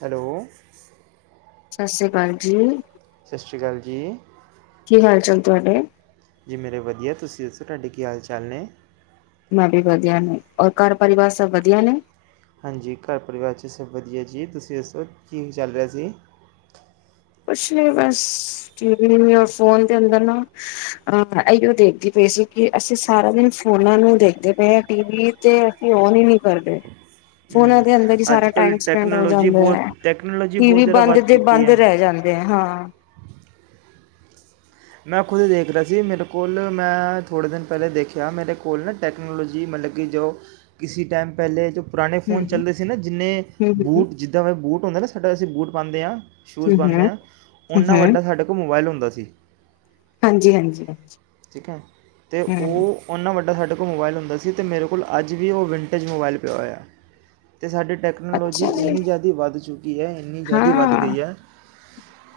Hello Sat Sri ਅਕਾਲ ਜੀ ਸਤਿ ਸ਼੍ਰੀ ਅਕਾਲ ਜੀ ਕੀ ਹਾਲ ਚਲ ਤੁਹਾਡੇ ਜੀ ਮੇਰੇ ਵਧੀਆ ਤੁਸੀਂ ਦੱਸੋ ਤੁਹਾਡੇ ਕੀ ਹਾਲ ਚਾਲ ਨੇ ਮੈਂ ਵੀ ਵਧੀਆ ਨੇ ਔਰ ਘਰ ਪਰਿਵਾਰ ਸਭ ਵਧੀਆ ਨੇ ਹਾਂਜੀ ਘਰ ਪਰਿਵਾਰ 'ਚ ਸਭ ਵਧੀਆ ਜੀ ਤੁਸੀਂ ਦੱਸੋ ਕੀ ਚੱਲ ਰਿਹਾ ਸੀ ਕੁਛ ਨ ਬਸ ਟੀਵ ਫੋਨ ਦੇ ਅੰਦਰ ਨਾ ਅ ਇਹੀਓ ਦੇਖਦੀ ਪਈ ਸੀ ਕਿ ਅਸੀਂ ਸਾਰਾ ਦਿਨ ਫੋਨਾ ਨੂੰ ਦੇਖਦੇ ਪਏ ਹ ਟੀਵ ਤੇ ਅਸੀਂ ਓਨ ਹੀ ਨਹੀਂ ਕਰਦੇ ਹਮ ਫੋਨਾਂ ਦੇ ਅੰਦਰ ਹੀ ਅੱਜ ਸਾਰਾ ਕੱਲ੍ਹ ਟਾਈਮ ਸਪੈਂਡ ਹੋ ਟੈਕਨੋਲੋਜੀ ਜਾਂਦਾ ਬਹੁਤ ਹੈ ਟੈਕਨੋਲੋਜੀ ਬਹੁਤ ਟੀਵੀ ਜ਼ਿਆਦਾ ਬੰਦ ਵੱਧ ਚੁੱਕੀ ਬੰਦ ਹੈ ਰਹਿ ਦੇ ਹਾਂ ਮੈਂ ਖੁਦ ਦੇਖ ਰਿਹਾ ਸੀ ਮੇਰੇ ਕੋਲ ਮੈਂ ਥੋੜ੍ਹੇ ਦਿਨ ਪਹਿਲੇ ਦੇਖਿਆ ਮੇਰੇ ਕੋਲ ਨਾ ਟੈਕਨੋਲੋਜੀ ਮਤਲਬ ਕਿ ਜੋ ਕਿੇ ਟਾਈਮ ਪਹਿਲੇ ਜੋ ਪੁਰਾਣੇ ਹਮ ਫੋਨ ਚੱਲਦੇ ਸੀ ਨਾ ਜਿੰਨੇ ਹਮ ਹਮ ਬੂਟ ਜਿੱਦਾਂ ਮੈਂ ਬੂਟ ਹੁੰਦਾ ਨਾ ਸਾਡ ਅਸੀਂ ਬੂਟ ਪਾਉਂਦੇ ਹਾਂ ਸ਼ੂਜ ਹਮ ਪਾਉਂਦੇ ਹ ਹਮ ਓਨਾ ਹਮ ਵੱਡਾ ਸਾਡੇ ਕੋਲ ਮੋਬਾਇਲ ਹੁੰਦਾ ਹੁੰਦਾ ਸੀ ਹਾਂਜੀ ਹਾਂਜੀ ਹ ਠੀਕ ਹੈ ਤੇ ਉਹ ਓਨਾ ਵੱਡਾ ਸਾਡੇ ਕੋਲ ਮੋਬਾਈਲ ਹੁੰਦਾ ਸੀ ਅਤੇ ਮੇਰੇ ਕੋਲ ਅੱਜ ਵੀ ਉਹ ਵਿੰਟੇਜ ਮੋਬਾਈਲ ਪਿਆ ਹੋਇਆ ਅਤੇ ਸਾਡੀ ਟੈਕਨੋਲੋਜੀ ਅੱਛਾ ਜੀ ਇੰਨੀ ਜ਼ਿਆਦਾ ਵੱਧ ਚੁੱਕੀ ਹੈ ਇੰਨੀ ਜ਼ਿਆਦਾ ਵੱਧ ਹਾਂ ਗਈ ਹੈ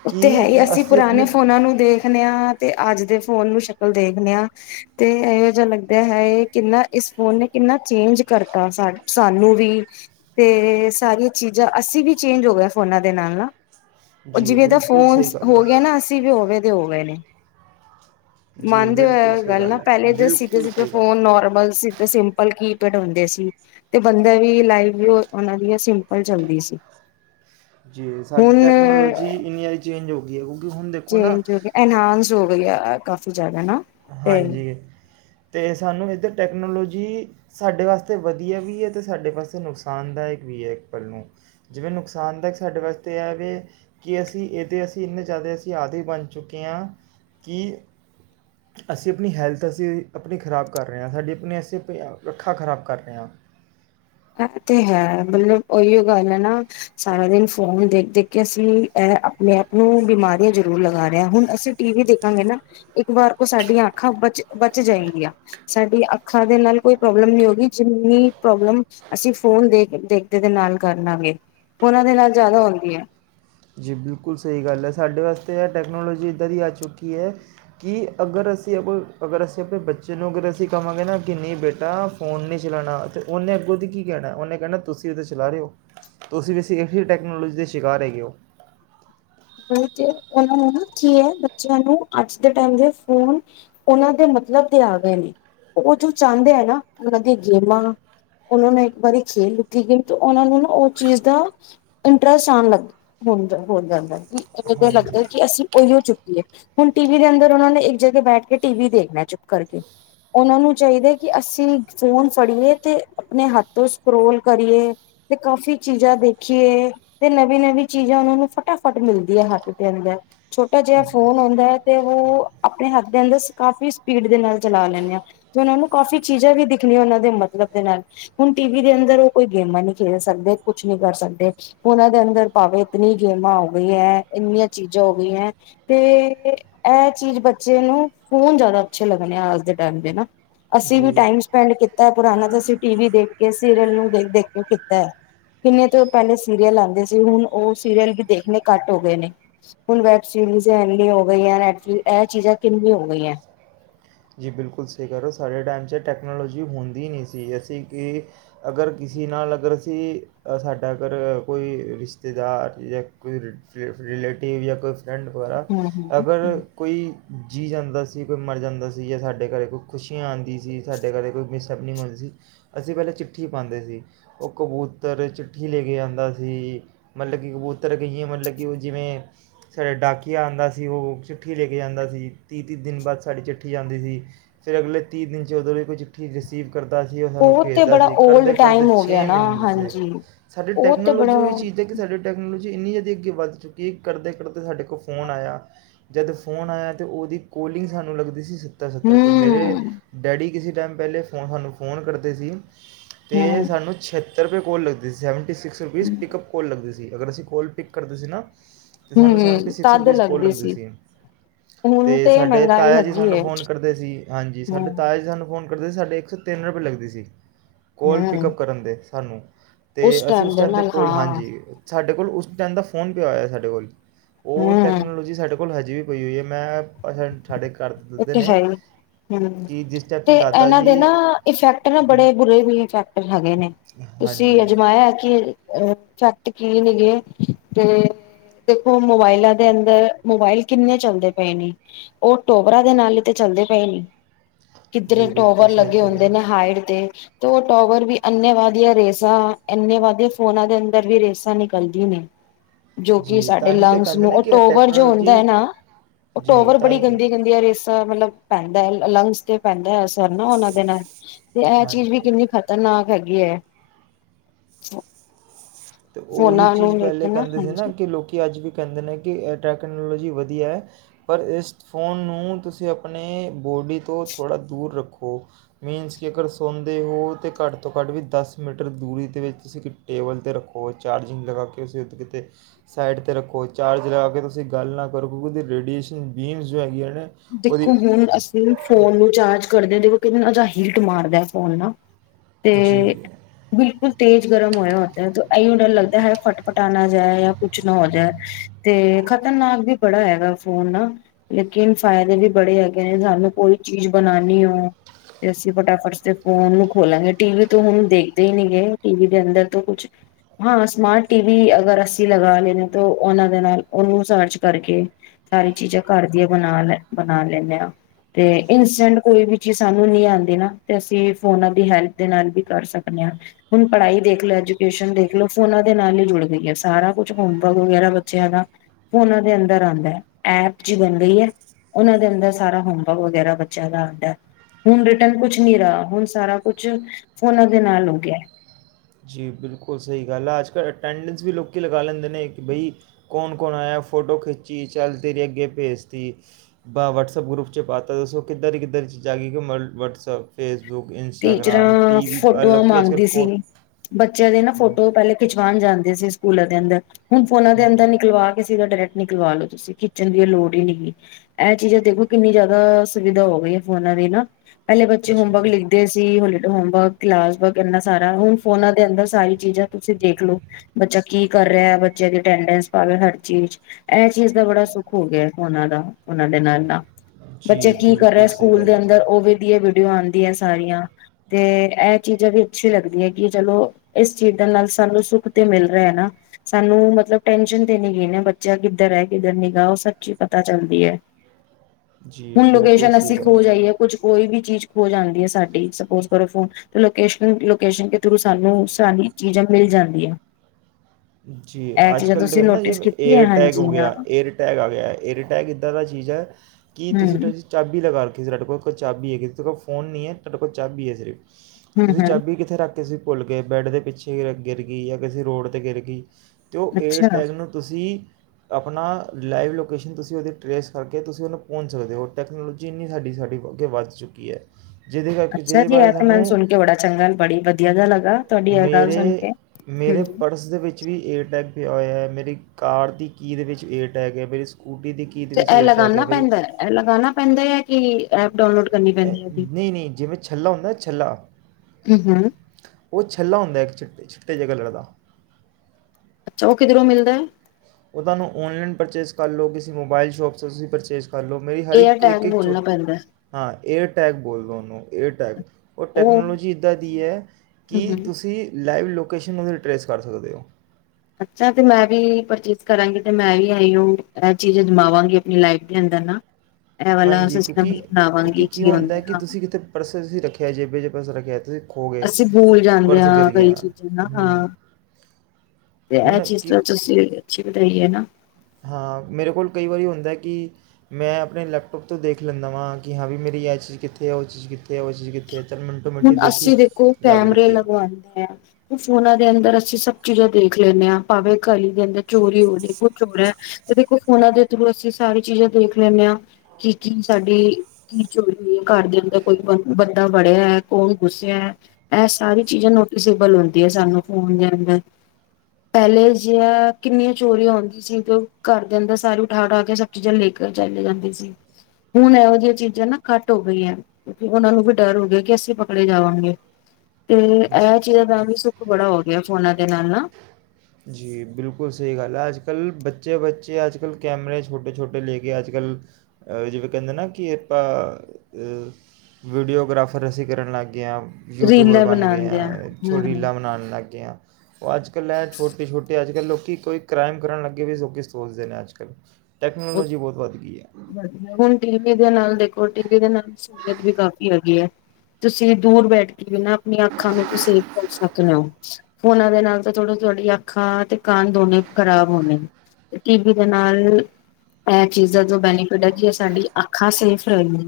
ਉੱਤੇ ਕਿ ਹੈ ਹੀ ਅਸੀਂ ਆਪਣੇ ਪੁਰਾਣੇ ਫੋਨਾਂ ਨੂੰ ਦੇਖਦੇ ਹਾਂ ਤੇ ਅੱਜ ਦੇ ਫੋਨ ਨੂੰ ਸ਼ਕਲ ਦੇਖਦੇ ਆ ਤੇ ਇਹੋ ਜਹਾ ਲੱਗਦਾ ਹੈ ਕਿੰਨਾ ਇਸ ਫੋਨ ਨੇ ਕਿੰਨਾ ਚੇਂਜ ਕਰਤਾ ਸਾਨੂੰ ਵੀ ਤੇ ਸਾਰੀਆਂ ਚੀਜ਼ਾਂ ਅਸੀਂ ਵੀ ਚੇਂਜ ਹੋ ਗਿਆ ਫੋਨਾ ਦੇ ਨਾਲ ਨਾ ਜੀ ਜਿਵੇਂ ਤਾਂ ਬਿਲਕੁਲ ਸਹੀ ਫੋਨਸ ਗੱਲ ਹੋ ਹੈ ਗਿਆ ਨਾ ਅਸੀਂ ਵੀ ਹੋਵੇ ਹੋ ਗਏ ਨੇ ਜੀ ਮੰਨਦੇ ਬਿਲਕੁਲ ਹੋ ਸਹੀ ਗੱਲ ਨਾ ਹੈ ਪਹਿਲੇ ਤਾਂ ਸਿੱਧੇ ਬਿਲਕੁਲ ਸਿੱਧੇ ਸਹੀ ਗੱਲ ਫੋਨ ਨੋਰਮਲ ਸਿੱਧੇ ਸਿੰਪਲ ਕੀ ਟਾਉਦੇ ਸੀ ਤੇ ਬੰਦਾ ਵੀ ਲਾਈਫ ਵੀ ਉਹਨਾ ਦੀ ਸਿੰਪਲ ਚੱਲਦੀ ਸੀ ਜੀ ਸਾਡੀ ਹੁਣ ਟੈਕਨੋਲੋਜੀ ਇਨੀ ਆ ਜ ਚੇਂਜ ਹੋ ਗਗੀ ਹੈੋ ਚੇਂਜ ਹੋ ਗਿਆ ਐਨਹਾਂਸ ਹੋ ਗਈ ਕਾੀਿਆਦਾ ਹਾਂਜੀ ਤੇ ਸਾਨੂੰ ਇਏਧਰ ਟੈਕਨੋਲੋਜੀ ਘੀ ਸਾਡੇ ਵਾਸਤੇ ਵਧੀਆ ਵੀ ਹੈ ਅਤੇ ਸਾਡੇ ਵਾਸਤੇ ਨੁਕਸਾਨਦਾਇਕ ਵੀ ਹੈ ਇਕ ਤਰਹ। ਜਿਵੇਂ ਨੁਕਸਾਨਦਾਇਕ ਸਾਡੇ ਵਾਸਤੇ ਇਹਵੇ ਕਿ ਅਸੀਂ ਇਹਦੇ ਅਸੀਂ ਇੰਨੇ ਜ਼ਿਆਦਾ ਆਦਿ ਬਣ ਚੁੱਕੇ ਹਾਂ ਕਿ ਅਸੀਂ ਆਪਣੀ ਹੈਲਥ ਅਸੀਂ ਆਪਣੀ ਖ਼ਰਾਬ ਕਰ ਰਹੇ ਹਾਂ। ਸਾਡੀ ਆਪਣੀ ਅਸੀਂ ਪ ਅੱਖਾ ਖ਼ਰਾਬ ਕਰ ਰਹੇ ਹਾਂ। ਇਹ ਤੇ ਹੈ ਮਤਲਬ ਉਹੀਓ ਗੱਲ ਹੈ ਨਾ ਸਾਰਾ ਦਿਨ ਫੋਨ ਦੇਖ ਦੇਖ ਕੇ ਅਸੀਂ ਇਹ ਆਪਣੇ ਆਪ ਨੂੰ ਬਿਮਾਰੀਆਂ ਜ਼ਰੂਰ ਲਗਾ ਰਹਾ। ਹੁਣ ਅਸੀਂ ਟੀ ਵੀ ਦੇਖਾਂਗੇ ਨਾ ਇੱਕ ਵਾਰ ਉਹ ਸਾਡੀਆਂ ਅੱਖਾਂ ਬਚ ਬਚ ਜਾਏਗੀਆਂ ਸਾਡੀ ਅੱਖਾਂ ਦੇ ਨਾਲ ਕੋਈ ਪ੍ਰੋਬਲਮ ਨ ਹੋਗੀ। ਜਿੰਨੀ ਪ੍ਰੋਬਲਮ ਅਸੀਂ ਫੋਨ ਦੇਖ ਦੇਖਦੇ ਦੇ ਨਾਲ ਕਰ ਲਾਂਗੇ ਉਹਨਾਂ ਦੇ ਨਾਲ ਜ਼ਿਆਦਾ ਹਉਦੀ ਹੈ। ਜੀ ਬਿਲਕੁਲ ਸਹੀ ਗੱਲ ਹੈ ਸਾਡੇ ਵਾਸਤੇ ਇਹ ਟੈਕਨੋਲੋਜੀ ਇੱਦਾਂ ਦੀ ਆ ਚੁੱਕੀ ਹੈ। ਕਿ ਅਗਰ ਅਸੀਂ ਅੱਗੋਂ ਅਗਰ ਅਸੀਂ ਆਪਣੇ ਬੱਚੇ ਨੂੰ ਅਗਰ ਅਸੀਂ ਕਹਾਂਗੇ ਨਾ ਕਿ ਨਹੀਂ ਬੇਟਾ ਫੋਨ ਨਹੀਂ ਚਲਾਉਣਾ। ਅਤੇ ਉਹਨੇ ਅੱਗੋਂ ਦੀ ਕੀ ਕਹਿਣਾ ਉਹਨੇ ਕਹਿਣਾ ਤੁਸੀਂ ਉਹ ਤਾਂ ਚਲਾ ਰਹੇ ਹੋ। ਤੁਸੀਂ ਵੀ ਅਸੀਂ ਇਹੀ ਟੈਕਨੋਲੋਜੀ ਦੇ ਸ਼ਿਕਾਰ ਹੈਗੇ ਹੋ। ਬ ਚ ਉਹਨਾਂ ਨੂੰ ਨਾ ਕੀ ਹੈ ਬੱਚਿਆਂ ਨੂੰ ਅੱਜ ਦੇ ਟਾਈਮ ਦੇ ਫੋਨ ਉਹਨਾਂ ਦੇ ਮਤਲਬ ਤੇ ਆ ਗਏ ਨੇ ਉਹ ਜੋ ਚਾਹੁੰਦੇ ਹੈ ਨਾ ਉਹਨਾਂ ਦੀ ਗੇਮਾਂ ਉਹਨਾਂ ਨੇ ਇੱਕ ਵਾਰੀ ਖੇਲ ਦਿੱਤੀ ਗਮ ਤੇ ਉਹਨਾਂ ਨੂੰ ਨਾ ਉਹ ਚੀਜ਼ ਦਾ ਇੰਟਰਸਟ ਆਉਣ ਲੱਗ ਹੋ ਜਾਂਦਾ ਇਹ ਲੱਗਦਾ ਹਾਂਜੀ ਕਿ ਅਸੀਂ ਉਹੀਓ ਚੁੱਕੀਏ। ਹੁਣ ਟੀ ਵੀ ਦੇ ਅੰਦਰ ਉਹ ਨੇ ਇੱਕ ਜਗ ਬੈਠ ਕੇ ਟੀ ਵੀ ਦੇਖਣਾ ਚੁੱਪ ਕਰਕੇ ਉਹਨਾਂ ਨੂੰ ਚਾਹੀਦਾ ਕਿ ਅਸੀਂ ਫੋਨ ਫੜੀਏ ਤੇ ਆਪਣੇ ਹੱਥ ਤੋਂ ਸਕੋਲ ਕਰੀਏ ਤੇ ਕਾਫੀ ਚੀਜ਼ਾਂ ਦੇਖੀਏ ਤੇ ਨਵੀਂ ਨਵੀਂ ਚੀਜ਼ਾਂ ਉਹਨਾਂ ਨੂੰ ਫਟਾਫਟ ਮਿਲਦੀ। ਹੱਥ ਦੇ ਅੰਦਰ ਛੋਟਾ ਜਿਹਾ ਫੋਨ ਆਉਂਦਾ ਹੈ। ਤੇ ਉਹ ਆਪਣੇ ਹੱਥ ਦੇ ਅੰਦਰ ਕਾਫ਼ੀ ਸਪੀਡ ਦੇ ਨਾਲ ਚਲਾ ਲੈਂਦੇ ਆ ਤੇ ਉਹਨਾਂ ਨੂੰ ਕਾਫ਼ੀ ਚੀਜ਼ਾਂ ਵੀ ਦਿਖਣੀਆਂ। ਉਹਨਾਂ ਦੇ ਮਤਲਬ ਦੇ ਨਾਲ ਹੁਣ ਟੀ ਵੀ ਦੇ ਅੰਦਰ ਉਹ ਕੋਈ ਗੇਮਾਂ ਨੀ ਖੇਡ ਸਕਦੇ ਕੁਛ ਨੀ ਕਰ ਸਕਦੇ ਉਹਨਾਂ ਦੇ ਅੰਦਰ ਭਾਵੇਂ ਇਤਨੀ ਗੇਮਾਂ ਆ ਗਈ ਹੈ। ਇਨੀਆਂ ਚੀਜ਼ਾਂ ਹੋ ਗਈਆਂ ਤੇ ਇਹ ਚੀਜ਼ ਬੱਚੇ ਨੂੰ ਫ਼ੋਨ ਜ਼ਿਆਦਾ ਅੱਛੇ ਲੱਗਣੇ ਆ ਅਜ ਦੇ ਟਮ ਦੇ ਅਸੀਂ ਵੀ ਜੀ ਟਾਈਮ। ਸਪੈਂਡ ਕੀਤਾ ਪੁਰਾਣਾ ਅਸੀਂ ਟੀ ਵੀ ਦੇਖ ਕੇ ਸੀਰੀਅਲ ਨੂੰ ਦੇਖ ਦੇਖ ਕੇ ਕੀਤਾ ਹੈ ਕਿੰਨੇ ਤੋਂ ਪਹਿਲੇ ਸੀਰੀਅਲ ਆਉਂਦੇ ਸੀ ਹੁਣ ਉਹ ਸੀਰੀਅਲ ਵੀ ਦੇਖਣੇ ਘੱਟ। ਗ ਨੇ ਹੁਣ ਵੈਬ ਸੀਰੀਜ਼ਨੀ ਹੋ ਗਈ ਨ ਇਹ ਚੀਜ਼ਾਂ ਕਿੰਨ ਹੋ ਗਈਆਂ। ਜੀ ਬਿਲਕੁਲ ਸਹੀ ਕਹਿ ਰਹੇ ਉ ਸਾਡੇ ਟਾਈਮ 'ਚ ਟੈਕਨੋਲੋਜੀ ਹੁੰਦੀ ਨਹੀਂ ਸੀ। ਅਸੀਂ ਕਿ ਅਗਰ ਕਿਸੇ ਨਾਲ ਅਗਰ ਅਸੀਂ ਸਾਡਾ ਅਗਰ ਕੋਈ ਰਿਸ਼ਤੇਦਾਰ ਜਾਂ ਕੋਈ ਰਿ ਰਿ ਰਿਲੇਟਿਵ ਜਾਂ ਕੋਈ ਫਰੈਂਡ ਵਗੈਰਾ ਹਮ ਹਮ ਅਗਰ ਹਮ। ਕੋਈ। ਜੀਅ ਜਾਂਦਾ ਸੀ ਕੋਈ ਮਰ ਜਾਂਦਾ ਸੀ। ਜਾਂ ਸਾਡੇ ਘਰ ਕੋਈ ਖੁਸ਼ੀਆਂ ਆਉਂਦੀ ਸੀ। ਸਾਡੇ ਘਰ ਕੋਈ ਮਿਸਟੈਪਨਿੰਗ ਹੁੰਂਦੀ ਸੀ ਅਸੀਂ ਪਹਿਲਾਂ ਚਿੱਠੀ ਪਾਉਂਦੇ ਸੀ। ਉਹ ਕਬੂਤਰ ਚਿੱਠੀ ਲੈ ਕੇ ਜਾਂਦਾ ਸੀ ਮਤਲਬ ਕਿ ਕਬੂਤਰ ਕਹੀਏ ਮਤਲਬ ਕਿ ਉਹ ਜਿਵੇਂ ਸਾਡੇ ਡਾਕੀਆ ਆਉਂਦਾ ਸੀ ਉਹ ਚਿੱਠੀ ਲੈ ਕੇ ਆ ਜਾਂਂਦਾ ਸੀ ਤੀਹ ਤੀਹ ਦਿਨ ਬਾਅਦ ਸਾਡੀ ਚਿੱਠੀ ਚਿੱਠੀ ਜਾਂਦੀ ਸੀ ਫਿਰ ਅਗਲੇ ਤੀਹ ਦਿਨ 'ਚ ਉਦੋਂ ਲਈ ਕੋਈ ਚਿੱਠੀ ਰਿਸੀਵ ਕਰਦਾ ਸੀ ਉਹ ਸਾਨੂੰ ਤੇ ਭੇਜਦਾ ਬੜਾ ਸੀ ਕਰਦੇ ਓਲਡ ਕਰਦੇ ਟਾਈਮ ਹੋ ਗਿਆ ਛੇ ਨਾ ਮਿੰਟ ਸੀ ਹਾਂਜੀ ਸਾਡੀ ਉਹ ਤੇ ਟੈਕਨੋਲੋਜੀ ਬੜਾ ਉਹੀ ਚੀਜ਼ ਹੈ ਕਿ ਸਾਡੀੇ ਟੈਕਨੋਲੋਜੀ ਇੰਨੀ ਜਿਆਦਾ ਅੱਗੇ ਵੱਧ ਚੁੱਕੀ ਹੈ। ਕਰਦੇ- ਕਰਦੇ ਸਾਡੇ ਕੋਲ ਫੋਨ ਆਇਆ। ਜਦ ਫੋਨ ਆਇਆ ਤੇ ਉਹਦੀ ਕੋਲਿੰਗ ਸਾਨੂੰ ਲੱਗਦੀ ਸੀ। ਸਤਰ ਸਤਰ ਪਏ ਮੇਰੇ ਹਮ। ਡੈਡੀ। ਕਿਸੇ ਟਾਈਮ ਪਹਿਲੇ ਫੋਨ ਸਾਨੂੰ ਫੋਨ ਕਰਦੇ ਸੀ। ਤੇ ਹਮ। ਸਾਨੂੰ ਛ। ਸਿਰਫ ਪੋਲ ਲੱਗਦੇ ਸੀ। ਸੀਸ ਆਫ ਰੁਪੀਸ ਪਿਕਅਪ ਕੋਲ ਲੱਗਦੀ ਸੀ। ਅਗਰ ਅਸੀਂ ਕੋਲ ਪਿਕ ਕਰਦੇ ਸੀ ਨਾ। ਤੇ ਸਾਨੂੰ ਹਮ ਤੱਦ ਰੁਪਏ ਕੋਲ ਲੱਗਦੀ ਲੱਗਦੇ ਸੀ ਹੁਣ ਤੇ ਸਾਡੇ ਮਹਿੰਗਾਈ ਤਾਇਆ ਜੀ ਹੈਗੀ ਸਾਨੂੰ ਫੋਨ ਕਰਦੇ ਸੀ। ਹਾਂਜੀ ਹਮ ਸਾਡੇ ਤਾਜ ਸਾਨੂੰ ਫੋਨ ਓਦੋਂ ਸਾਡੇ ਇੱਕ ਸੌ ਤਿੰਨ ਰੁਪਏ ਲੱਗਦੀ ਸੀ। ਕੋਲ ਹਮ। ਪਿਕਅਪ ਕਰਨ ਦੇ। ਸਾਨੂੰ। ਤੇ ਅਸੀਂ ਟਾਈਮ ਉਸ ਟਮ ਦੇ ਨਾਲ ਕੋਲ ਹਾਂ ਹਾਂਜੀ ਸਾਡੇ ਕੋਲ। ਉਸ ਟਾਈਮ ਦਾ ਫੋਨ ਪਿਆ ਹੋਇਆ ਸਾਡੇ ਕੋਲ। ਉਹ ਹਮ। ਟੈਕਨੋਲੋਜੀ ਸਾਡੇ ਕੋਲ ਬਿਲਕੁਲ ਹਜੇ ਵੀ ਪਈ ਹੋਈ ਹੈ। ਮੈਂ ਅ ਸਾਡੇ ਘਰ। ਦੇ ਦੱਸਦੇ ਉਤੇ ਨੇ ਹੈ ਹੀ ਹਮ ਕਿ ਜਿਸ ਟਾਈਮ ਤੇ ਦਾਦਾ ਇਹਨਾਂ ਜੀ ਦੇ ਨਾ ਇਫੈਕਟ ਨਾ ਬੜੇ ਬੁਰੇ ਵੀ ਇਫ਼ੇਕਟ ਹੈਗੇ ਨੇ। ਤੁਸੀਂ ਹਾਂਜੀ ਅਜਮਾਇਆ ਕਿ ਇਫ਼ੇਕਟ ਕਿ ਨਿਕਲੇ ਤੇ ਦੇਖੋ ਮੋਬਾਇਲਾਂ ਦੇ ਅੰਦਰ ਮੋਬਾਇਲ ਕਿੰਨੇ ਚੱਲਦੇ ਪਏ ਨੇ ਉਹ। ਟੋਬਰਾ ਦੇ ਨਾਲ ਹੀ ਤੇ ਚੱਲਦੇ ਪਏ ਨੀ। ਕਿੱਧਰੇ ਜੀ ਬਿਲਕੁਲ ਟੋਵਰ ਸਹੀ ਲੱਗੇ ਗੱਲ ਹੁੰਦੇ ਹੈ ਨੇ ਹਾਈਟ ਤੇ। ਤੇ ਉਹ ਟੋਵਰ ਵੀ ਇੰਨੇ ਵਧਆ ਰੇਸਾਂ ਇੰਨੇ ਵਧਆ ਫੋਨਾਂ ਦੇ ਅੰਦਰ ਵੀ ਰੇਸਾਂ ਨਿਕਲਦੀ ਨੇ ਜੋ ਕਿ ਜੀ ਸਾਡੇ ਤਾਂ ਹੀ ਤੇ ਲੰਗਸ ਕਹਿੰਦੇ ਨੂੰ ਨੇ ਉਹ ਕਿ ਇਹ ਟੋਵਰ ਜੋ ਹੁੰਦਾ ਹੈ ਟੈਕਨੋਲੋਜੀ ਨਾ ਉਹ ਜੀ ਟੋਵਰ ਤਾਂ ਬੜੀ ਹੀ ਦੀਆਂ ਰੇਸਾਂ ਮਤਲਬ ਪੈਂਦਾ ਹੈ ਲੰਗਸ ਤੇ ਪੈਂਦਾ ਹੈ ਨਾ ਉਹਨਾਂ ਦੇ ਨਾਲ ਤੇ ਇਹ ਚੀਜ਼ ਵੀ ਹਾਂਜੀ ਕਿੰਨੀ ਖ਼ਤਰਨਾਕ ਹੈਗੀ ਹੈ ਤੇ, ਉਹੀ ਫੋਨਾਂ ਚੀਜ਼ ਨੂੰ ਲੈ ਪਹਿਲੇ ਕੇ ਕਹਿੰਦੇ ਸੀ। ਨਾ ਹਾਂਜੀ। ਕਿ ਲੋਕੀ ਅੱਜ ਵੀ ਕਹਿੰਦੇ ਨੇ ਕਿ ਟੈਕਨੋਲੋਜੀ ਵਧੀਆ ਹੈ। ਪਰ ਇਸ ਫੋਨ ਨੂੰ ਤੁਸੀਂ ਆਪਣੇ ਬੋਡੀ ਤੋਂ ਥੋੜ੍ਹਾ ਦੂਰ ਰੱਖੋ ਮੀਨਸ ਕਿ ਅਗਰ ਸੌਂਦੇ ਹੋ ਤਾਂ ਘੱਟ ਤੋਂ ਘੱਟ ਵੀ ਦਸ ਮੀਟਰ ਦੂਰੀ ਦੇ ਵਿੱਚ ਤੁਸੀਂ ਇੱਕ ਟੇਬਲ 'ਤੇ ਰੱਖੋ। ਔਰ ਚਾਰਜਿੰਗ ਲਗਾ ਕੇ, ਤੁਸੀਂ ਉੱਦ ਕਿਤੇ ਸਾਈਡ ਰੱਖੋ ਚਾਰਜ ਲਗਾ ਕੇ ਤੁਸੀਂ ਗੱਲ ਨਾ ਕਰੋ ਕਿਉਂਕਿ ਉਹਦੀ ਰੇਡੀਏਸ਼ਨ ਬੀਮਸ ਜੋ ਹੈਗੀਆਂ ਨੇ ਦੇਖੋ ਉਹਦੀ ਹੁਣ ਅਸੀਂ ਫੋਨ ਨੂੰ ਚਾਰਜ ਕਰਦੇ ਹਾਂ ਦੇ ਕ ਨਾਲ ਜਾਂ ਹੀਟ ਮਾਰਦਾ ਫੋਨ ਨਾਲ ਤੇ ਜੀ ਬਿਲਕੁਲ ਤੇਜ਼ ਗਰਮ ਹੋਇਆ ਅਈ ਲੱਗਦਾ ਹੈ ਫਟਫਟਾ ਨਾ ਜਾਏ ਜਾਂ ਕੁਛ ਨਾ ਹੋ ਜਾਏ ਤੇ ਖ਼ਤਰਨਾਕ ਵੀ ਬੜਾ ਹੈਗਾ ਫੋਨ ਲੇਕਿਨ ਫਾਇਦੇ ਵੀ ਬੜੇ ਹੈਗੇ ਨੇ ਸਾਨੂੰ ਕੋਈ ਚੀਜ਼ ਬਣਾਉਾਨੀ ਹੋ ਤੇ ਅਸੀਂ ਫਟਾਫਟ ਤੇ ਫੋਨ ਨੂੰ ਖੋਲਾਂਗੇ ਟੀ ਵੀ ਤੋਂ ਹੁਣ ਦੇਖਦੇ ਹੀ ਨੀ ਗ ਟੀਵ ਦੇ ਅੰਦਰ ਤੋਂ ਕੁਛ ਹਾਂ ਸਮਾਰਟ ਟੀਵ ਅਗਰ ਅਸੀਂ ਲਗਾ ਲਏ ਤਾਂ ਉਹਨਾਂ ਦੇ ਨਾਲ ਉਹਨੂੰ ਸਰਚ ਕਰਕੇ ਸਾਰੀ ਚੀਜ਼ਾਂ ਕਰਦੀਆਂ ਬਣਾ ਲੈ ਬਣਾ ਲੈਂਦੇ ਹਾ, ਤੇ ਇੰਸਟੈਂਟ ਕੋਈ ਵੀ ਚੀਜ਼ ਸਾਨੂੰ ਨ ਆਉਂਦੀ ਨਾ ਤੇ ਅਸੀਂ ਫੋਨਾ ਦੀ ਹੈਲਪ ਦੇ ਨਾਲ ਵੀ ਕਰ ਸਕਦੇ ਹਾਂ ਹੁਣ ਪੜ੍ਹਾਈ ਦੇਖ ਲ ਐਜੂਕੇਸ਼ਨ ਦੇਖ ਲ ਫੋਨਾ ਦੇ ਨਾਲ ਹੀ ਜੁੜ ਗਈ ਹੈ। ਸਾਰਾ ਕੁਛ ਹੋਮਵਰਕ ਵਗੈਰਾ ਬੱਚਿਆਂ ਦਾ ਫੋਨਾ ਦੇ ਅੰਦਰ ਆਉਂਦਾ ਐਪ ਜੀ ਬਣ ਗਈ ਹੈ। ਉਹਨਾਂ ਦੇ ਅੰਦਰ ਸਾਰਾ ਹੋਮਵਰਕ ਵਗੈਰਾ ਬੱਚਿਆਂ ਦਾ ਆਉਂਦਾ ਹੁਣ ਰਿਟਰਨ ਕੁਛ ਨਹੀਂ ਰਿਹਾ ਹੁਣ ਸਾਰਾ ਕੁਛ ਉਹਨਾਂ ਦੇ ਨਾਲ ਹੋਗ ਗਿਆ। ਜੀ, ਬਿਲਕੁਲ ਸਹੀ ਗੱਲ ਆ ਅੱਜ ਕੱਲ੍ਹ ਅਟੈਂਡੈਂਸ ਵੀ ਲੋਕ ਲਗਾ ਲੈਂਦੇ ਨੇ ਕਿ ਬਈ ਕੌਣ ਕੌਣ ਆਇਆ ਫੋਟੋ ਖਿੱਚੀ ਚੱਲ ਤੇਰੀ ਅੱਗੇ ਭੇਜ ਤ ਬ ਵਟਸਐਪ ਗਰੁੱਪ 'ਚ ਪਾਤਾ ਦੱਸੋ ਕਿੱਧਰ ਕਿੱਧਰ ਚੀਜ਼ਾਂਗੀ ਕਿ ਮ ਵੱਟਸਐਪ ਭੇਜ ਫੇਸਬੁੱਕ ਇੰਸਟਾਗ੍ਰਾਮ ਟੀ ਟੀਚਰਾਂ ਵੀ ਪਰ ਫੋਟੋਆਂ ਲੋਕੀ ਅੱਜ ਕੱਲ ਮੰਗਦੀ ਸੀ। ਫੋ ਬੱਚਿਆਂ ਦੇ ਨਾ ਫੋਟੋ ਪਹਿਲੇਾਂ ਖਿਚਵਾਉਣ ਜਾਂਦੇ ਸੀ। ਸਕੂਲਾਂ ਦੇ ਅੰਦਰ ਹੁਣ ਫੋਨਾ ਦੇ ਅੰਦਰ ਨਿਕਲਵਾ ਕਿਸੇ ਦਾ ਡਾਇਰੈਕਟ ਨਿਕਲਵਾ ਲੋ ਤੁਸੀਂ ਖਿੱਚਣ ਦੀ ਲੋੜ ਹੀ ਨਹੀਂ ਇਹ ਚੀਜ਼ਾਂ ਦੇਖੋ ਕਿੰਨੀ ਜ਼ਿਆਦਾ ਸੁਵਿਧਾ ਹੋ ਗਈ ਹੈ। ਫੋਨਾ ਦੀ ਨਾ ਪਹਿਲੇ ਬੱਚੇ ਹੋਮਵਰਕ ਲਦੇ holiday home work, class work, ਇਨਾ ਸਾਰਾ ਹੁਣ ਫੋਨਾਂ ਦੇ ਅੰਦਰ ਸਾਰੀ ਚੀਜ਼ਾਂ ਤੁਸੀਂ ਦੇਖਲੋ ਬੱਚਾ ਕੀ ਕਰ ਰਿਹਾ ਬੱਚਿਆਂ ਦੀ ਅਟੈਂਡੈਂਸ ਪਾਵੇ ਹਰ ਚੀਜ਼ ਚੀਜ਼ ਦਾ ਬੜਾ ਸੁੱਖ ਹੋ ਗਿਆ। ਉਹਨਾਂ ਦਾ ਉਹਨਾਂ ਦੇ ਨਾਲ ਨਾ ਬੱਚੇ ਕੀ ਕਰ ਰਹੇ ਸਕੂਲ ਦੇ ਅੰਦਰ ਉਹ ਵੀ ਦੀ ਵੀਡੀਓ ਆਉਂ [unintelligible] ਸਾਰੀਆਂ ਤੇ ਇਹ ਚੀਜ਼ਾਂ ਵੀ ਅੱਛੀ ਲੱਗਦੀ ਹੈ ਕਿ ਚਲੋ ਇਸ ਚੀਜ਼ਾਂ ਨਾਲ ਸਾਨੂੰ ਸੁੱਖ ਤੇ ਮਿਲ ਰਿਹਾ ਨਾ ਸਾਨੂੰ ਮਤਲਬ ਟੈਸ਼ਨ ਤੇ ਨੀ ਗਿਣ ਬੱਚਾ ਕਿੱਧਰ ਹੈ ਕਿੱਧਰ ਨੀ ਗਾ ਉਹ ਸੱਚ ਚੀਜ਼ ਪਤਾ ਚੱਲਦੀ ਹੈ। ਹੁਣ ਲੋਕੇਸ਼ਨ ਅਸੀਂ ਖੋ ਜਾਈਏ ਕੁੱਛ ਕੋਈ ਵੀ ਚੀਜ਼ ਖੋ ਜਾਣੀ ਸਾਡੀ ਸਪੋ ਕਰੋ, ਫੋਨ ਲੋਸ਼ਨ ਸਾਨੂੰ ਸ ਚੀਜ਼ਾਂ ਮਿਲ ਜਾਂਦੀ ਆ ਜੀ ਅੱਜ ਕੱਲ੍ਹ ਦੇ ਨਾ ਜੇ ਕੀਤੀ ਹੈ ਏਅਰਟੈਗ ਹਾਂਜੀ ਹੋ ਹਾਂ ਗਿਆ ਏਅਰਟੈਗ ਆ ਗਿਆ ਏਅਰਟੈਗ ਇੱਧਾਂ ਦਾ ਚੀਜ਼ ਹੈ ਕੀ ਤੁਸੀਂ ਹਮ ਤੁ ਚਾਬੀ ਲਗਾ ਰੀ ਸੀ, ਲਟਟਕ ਚਾਬੀ ਵੀ ਹੈ, ਕਿਸੇ ਫੋਨ ਨਹੀਂ ਹੈ ਲਟਕਲ ਚਾਪ ਵੀ ਹੈ। ਸਿਰਫ ਹਮ ਤੁਸੀਂ ਹਮ ਚਾਬੀ ਕਿੱਥੇ ਰੱਖ ਕਿਸੇ ਭੁੱਲ ਗਏ ਬੈਡ ਦੇ ਪਿੱਛੇ ਗਿਰ ਗਈ ਜਾਂ ਕਿਸੇ ਰੋਡ ਤੇ ਗਿਰਗੀ ਗੀ ਅਤੇ ਉਹ ਅੱਛਾ ਏਅਰਟੈਗ ਨੂੰ ਤੁਸੀਂ ਆਪਣਾ ਲਾਈਵ ਲੋਕੇਸ਼ਨ ਤੁਸੀਂ ਉਹਦੀ ਟਰੇਸ ਕਰਕੇ ਤੁਸੀਂ ਉਹਨੂੰ ਪਹੁੰਚ ਸਕਦੇ ਹੋ ਟੈਕਨੋਲੋਜੀ ਇੰਨੀ ਸਾਡੀ ਸਾਡੀ ਅੱਗੇ ਵੱਧ ਚੁੱਕੀ ਹੈ। ਜਿਹਦੇ ਕਰਕੇ ਅੱਛਾ ਜਿਹਦੇ ਜੀ, ਇਹ ਬਾਰੇ ਤੇ ਮੈਨੂੰ ਸਾਨੂੰ ਸੁਣ ਕੇ ਬੜਾ ਚੰਗਾ ਬੜੀ ਵਧੀਆ ਜਿਹਾ ਲਗਾ। ਮੇਰੇ ਮੇਰੇ ਪਰਸ ਦੇ ਵਿੱਚ ਵੀ ਏਟ ਟੈਗ ਵੀ ਹੋਇਆ ਹੈ। ਮੇਰੀ ਕਾਰ ਦੀ ਕੀ ਦੇ ਵਿੱਚ ਏਟੈਗ ਹੈ। ਮੇਰੀ ਸਕੂਲ ਤੇ ਇਹ ਲਗਾਨਾ ਪੈਂਦਾ ਇਹ ਲਗਾਾਨਣਾ ਪੈਂਦਾ ਹੈ। ਕਿ ਐਪ ਡਾਨਲਡ ਨਹੀਂ ਨਹੀਂ ਜਿਵੇਂ ਛੱਲਾ ਹੁੰਦਾ ਛੱਲਾ ਹੂੰ-ਹੂੰ ਉਹ ਛੱਲਾ ਹੁੰਦਾ ਇੱਕ ਚਿੱਟੇ ਚ ੱਤੇ ਜ੍ਹਾ ਲੜਦਾ ਕਿਧਰੋਂ ਮਿਲਦਾ ਹੈ ਉਹ ਤੁਹਾਨੂੰ ਔਨਲਾਈਨ ਪਰਚੇਸ ਕਰ ਲਓ ਕਿਸੇ ਮੋਬਾਇਲ ਸ਼ੋਪ ' ਤੁਸੀਂ ਪਰਚੇਸ ਕਰਲੋ ਮੇਰੀ ਹਰ ਏਅਰ ਇੱਕ ਟੈਗ ਇੱਕ ਇੱਕ ਬੋਲਣਾ ਛੋਟ ਪੈਂਦਾ ਹਾਂ ਏਅਰਟੈਗ ਬੋਲ ਦ ਉਹਨੂੰ ਏਅਰਟੈਕ ਉਹਰ ਉਹ ਟੈਕਨੋਲੋਜੀ ਇੱਦਾਂ ਦੀ ਹੈ। ਕਿ ਹੂੰ-ਹੂੰ ਤੁਸੀਂ ਲਾਈਵ ਲੋਕੇਸ਼ਨ ਤੁਦੀ ਰਿਟਰੇਸ ਕਰ ਸਕਦੇ ਹੋ ਅੱਛਾ ਤੇ ਮੈਂ ਵੀ ਪਰਚੇਸ ਕਰਾਂਗੀ ਤੇ ਮੈਂ ਵੀ ਇਹ ਚੀਜ਼ ਦਿਮਾਵਾਂਗੀ ਆਪਣੀ ਲਾਈਫ ਦੇ ਅੰਦਰ ਨਾ ਇਹ ਵਾਲਾ ਹਾਂਜੀ ਸਿਸਟਮ ਕਿਉਂਕਿ ਵੀ ਕਿਉਂਕਿ ਅਪਣਾਵਾਂਗੇ ਕੀ ਹੁੰਦਾ ਕਿ ਹਾਂ ਤੁਸੀਂ ਕਿਤੇ ਪਰਸ ਤੁਸੀਂ ਰੱਖਿਆ ਜੇਵੇ ਜੇ ਬਸ ਰੱਖਿਆ ਅਤੇ ਅਸੀਂ ਬੂਲ ਜਾਂਦੇ ਹਾਂ। ਕਈ ਚੀਜ਼ਾਂ ਨਾ ਹੂੰ ਹਾਂ ਤੇ ਇਹ ਹੁਣ ਚੀਜ਼ ਕੀ ਵਿੱਚ ਅਸੀਂ ਅੱਛੀ ਲ ਸ ਹੀ ਹੈ ਨਾ ਹਾਂ ਮੇਰੇ ਕੋਲ ਕਈ ਵਾਰੀ ਹੁੰਦਾ ਕਿ ਮੈਂ ਆਪਣੇ ਲੈਪਟੋਪ ਤੋਂ ਦੇਖ ਲੈਂਦਾ ਵਾਂ ਕਿ ਹਾਂ ਵੀ ਮੇਰੀ ਇਹ ਚੀਜ਼ ਕਿੱਥੇ ਆ ਉਹ ਚੀਜ਼ ਕਿੱਥੇ। ਹੈ ਉਹ ਚੀਜ਼ ਕਿੱਥੇ ਹੈ ਚੱਲ ਮਿੰਟੋ ਮਿੰਟੀ ਹੁਣ ਦੇਖੀ ਅਸੀਂ ਦੇਖੋ ਲੱਭ ਕੈਮਰੇ ਲਿੱਤੀ ਲਗਵਾਉਂਦੇ ਹ ਉਹ ਫੋਨਾਂ ਦੇ ਅੰਦਰ ਅਸੀਂ ਸਭ ਚੀਜ਼ਾਂ ਦੇਖ ਲੈਂਦੇ ਹਾਂ ਭਾਵੇਂ ਘਲੀ ਦੇ ਅੰਦਰ ਚੋਰੀ ਹੋਵੇ ਕੁਛ ਚੋਰ ਹੈ ਤੇ ਦੇਖੋ ਫੋਨਾ ਦੇ ਥਰੂ ਅਸੀਂ ਸਾਰੀ ਚੀਜ਼ਾਂ ਦੇਖ ਲੈਂਦੇ ਹਾਂ। ਕਿ ਕੀ ਸਾਡੀ ਕੀ ਚੋਰੀ ਹੋਈ ਹੈ। ਘਰ ਦੇ ਅੰਦਰ ਕੋਈ ਬੰ ਬੰਦਾ ਵੜਿਆ ਹੈ ਕੌਣ ਗੁੱਸਿਆ ਹੈ ਇਹ ਸਾਰੀ ਚੀਜ਼ਾਂ ਨੋਟਿਸੇਬਲ ਹੁੰਦੀ ਹੈ ਸਾਨੂੰ ਫੋਨ ਦੇ ਅੰਦਰ ਪਹਿਲੇ ਜਿ ਕਿੰਨੀਆਂ ਚੋਰੀਆਂ ਆਉਂਦੀ ਸੀ ਤੇ ਉਹ ਘਰ ਦੇ ਅੰਦਰ ਸਾਰੀ ਉਠਾ ਉਠਾ ਕੇ ਸਭ ਚੀਜ਼ਾਂ ਲੈਕੇ ਚਲੇ ਜਾਂਦੀ ਸੀ। ਹੁਣ ਇਹੋ ਜਿਹੀਆਂ ਚੀਜ਼ਾਂ ਨਾ ਘੱਟ ਹੋ ਗਈਆਂ। ਉਹਨਾ ਨੂੰ ਵੀ ਡਰ ਹੋ। ਗਿਆ ਕਿ ਅਸੀਂ ਪਕੜੇ ਜਾਵਾਂਗੇ। ਤੇ ਇਹ ਚੀਜ਼ਾਂ ਦਾ ਵੀ ਬੜਾ ਹੋ ਗਿਆ। ਫੋਨਾ ਦੇ ਨਾਲ ਨਾ ਜੀ ਬਿਲਕੁਲ ਸਹੀ ਗੱਲ ਆ ਅੱਜ ਕੱਲ੍ਹ ਬੱਚੇ ਬੱਚੇ ਅੱਜ ਕੱਲ੍ਹ ਕੈਮਰੇ ਛੋਟੇ ਛੋਟੇ ਲੈ ਕੇ ਅੱਜ ਕੱਲ੍ਹ ਜਿਵੇਂ ਕਹਿੰਦੇ ਨਾ ਕਿ ਆਪਾਂ ਵੀਡੀਓਗ੍ਰਾਫਰ ਅਸੀਂ ਕਰਨ ਲੱਗ ਗਏ। ੱਗੇ ਯੂਟਿਊਬਰ ਰੀਲਾਂ ਬਣ ਗਏ ਬਣਾਉਂਦੇ ਆ ਛੋ ਹਮ ਰੀਲਾਂ ਬਣਾਉਣ ਲੱਗ ਗਈਆਂ। ਉਹ ਅੱਜ ਕੱਲ੍ਹ ਛੋਟੇ ੋਟੇ ਅੱਜ ਕੱਲ ਲੋਕਈ ਕ੍ਰਾਈਮ ਕਰਨ ਲੱਗੇ ਵੀ ਸ ਲੋਕ ਸੋਚਦੇ ਨੇ ਅੱਜ ਕੱਲ। ਵਧੀਆ ਹੁਣ ਟੀ ਵੀ ਦੇ ਨਾਲ ਦੇਖੋ ਟੀ ਵੀ ਦੇ ਨਾਲ ਸਹੂਲੀਤ ਵੀ ਕਾਫ਼ੀ ਹੈ। ਤੁਸੀਂ ਦੂਰ ਬੈਠ ਕੇ ਵੀ ਨਾ ਆਪਣੀਆਂ ਅੱਖਾਂ ਨੂੰ ਸੇਵ ਕਰ ਸਕਦੇ ਹੋ ਫੋਨਾਂ ਦੇ ਨਾਲ ਤਾਂ ਥੋੜਾ ਤੁਹਾਡੀ ਅੱਖਾਂ ਤੇ ਕਾਨ ਦੋਨੇ ਖ਼ਰਾਬ ਹੋਣੇ ਤੇ ਟੀ ਵੀ ਦੇ ਨਾਲ ਇਹ ਚੀਜ਼ਾਂ ਤੋਂ ਬੈਨੀਫਿਟ ਹੈ ਕਿ ਸਾਡੀ ਅੱਖਾਂ ਸੇਫ ਰਹੇਆਂ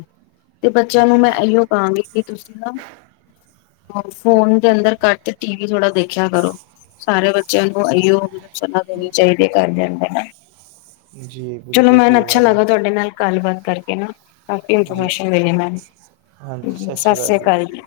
ਤੇ ਬੱਚਿਆਂ ਨੂੰ ਮੈਂ ਇਓ ਕਹਾਂਗੀ ਕਿ ਤੁਸੀਂ ਨਾ ਅ ਫੋਨ ਦੇ ਅੰਦਰ ਕੱਟ ਟੀ ਵੀ ਥੋੜ੍ਹਾ ਦੇਖਿਆ ਕਰੋ ਸਾਰੇ ਬੱਚਿਆਂ ਨੂੰ ਇਓ ਮਤਲਬ ਸਲਾਹ ਦੇਣੀ ਚਾਹੀਦੀ ਹੈ। ਕਰਦਿਆਂਦੇ ਨਾਲ ਜੀ, ਚਲੋ ਬਿਲਕੁਲ ਮੈਨ ਸਹੀ ਅੱਛਾ ਗੱਲ ਹੈ। ਲੱਗਾ ਤੁਹਾਡੇ ਨਾਲ ਗੱਲਬਾਤ ਕਰਕੇ ਨਾ ਕਾਫੀ ਜੀ, ਇਨਫੋਰਮੇ ਦੇਣੀ ਮੈ ਸਤਿ ਸ੍ਰੀ ਅਕਾਲ ਜੀ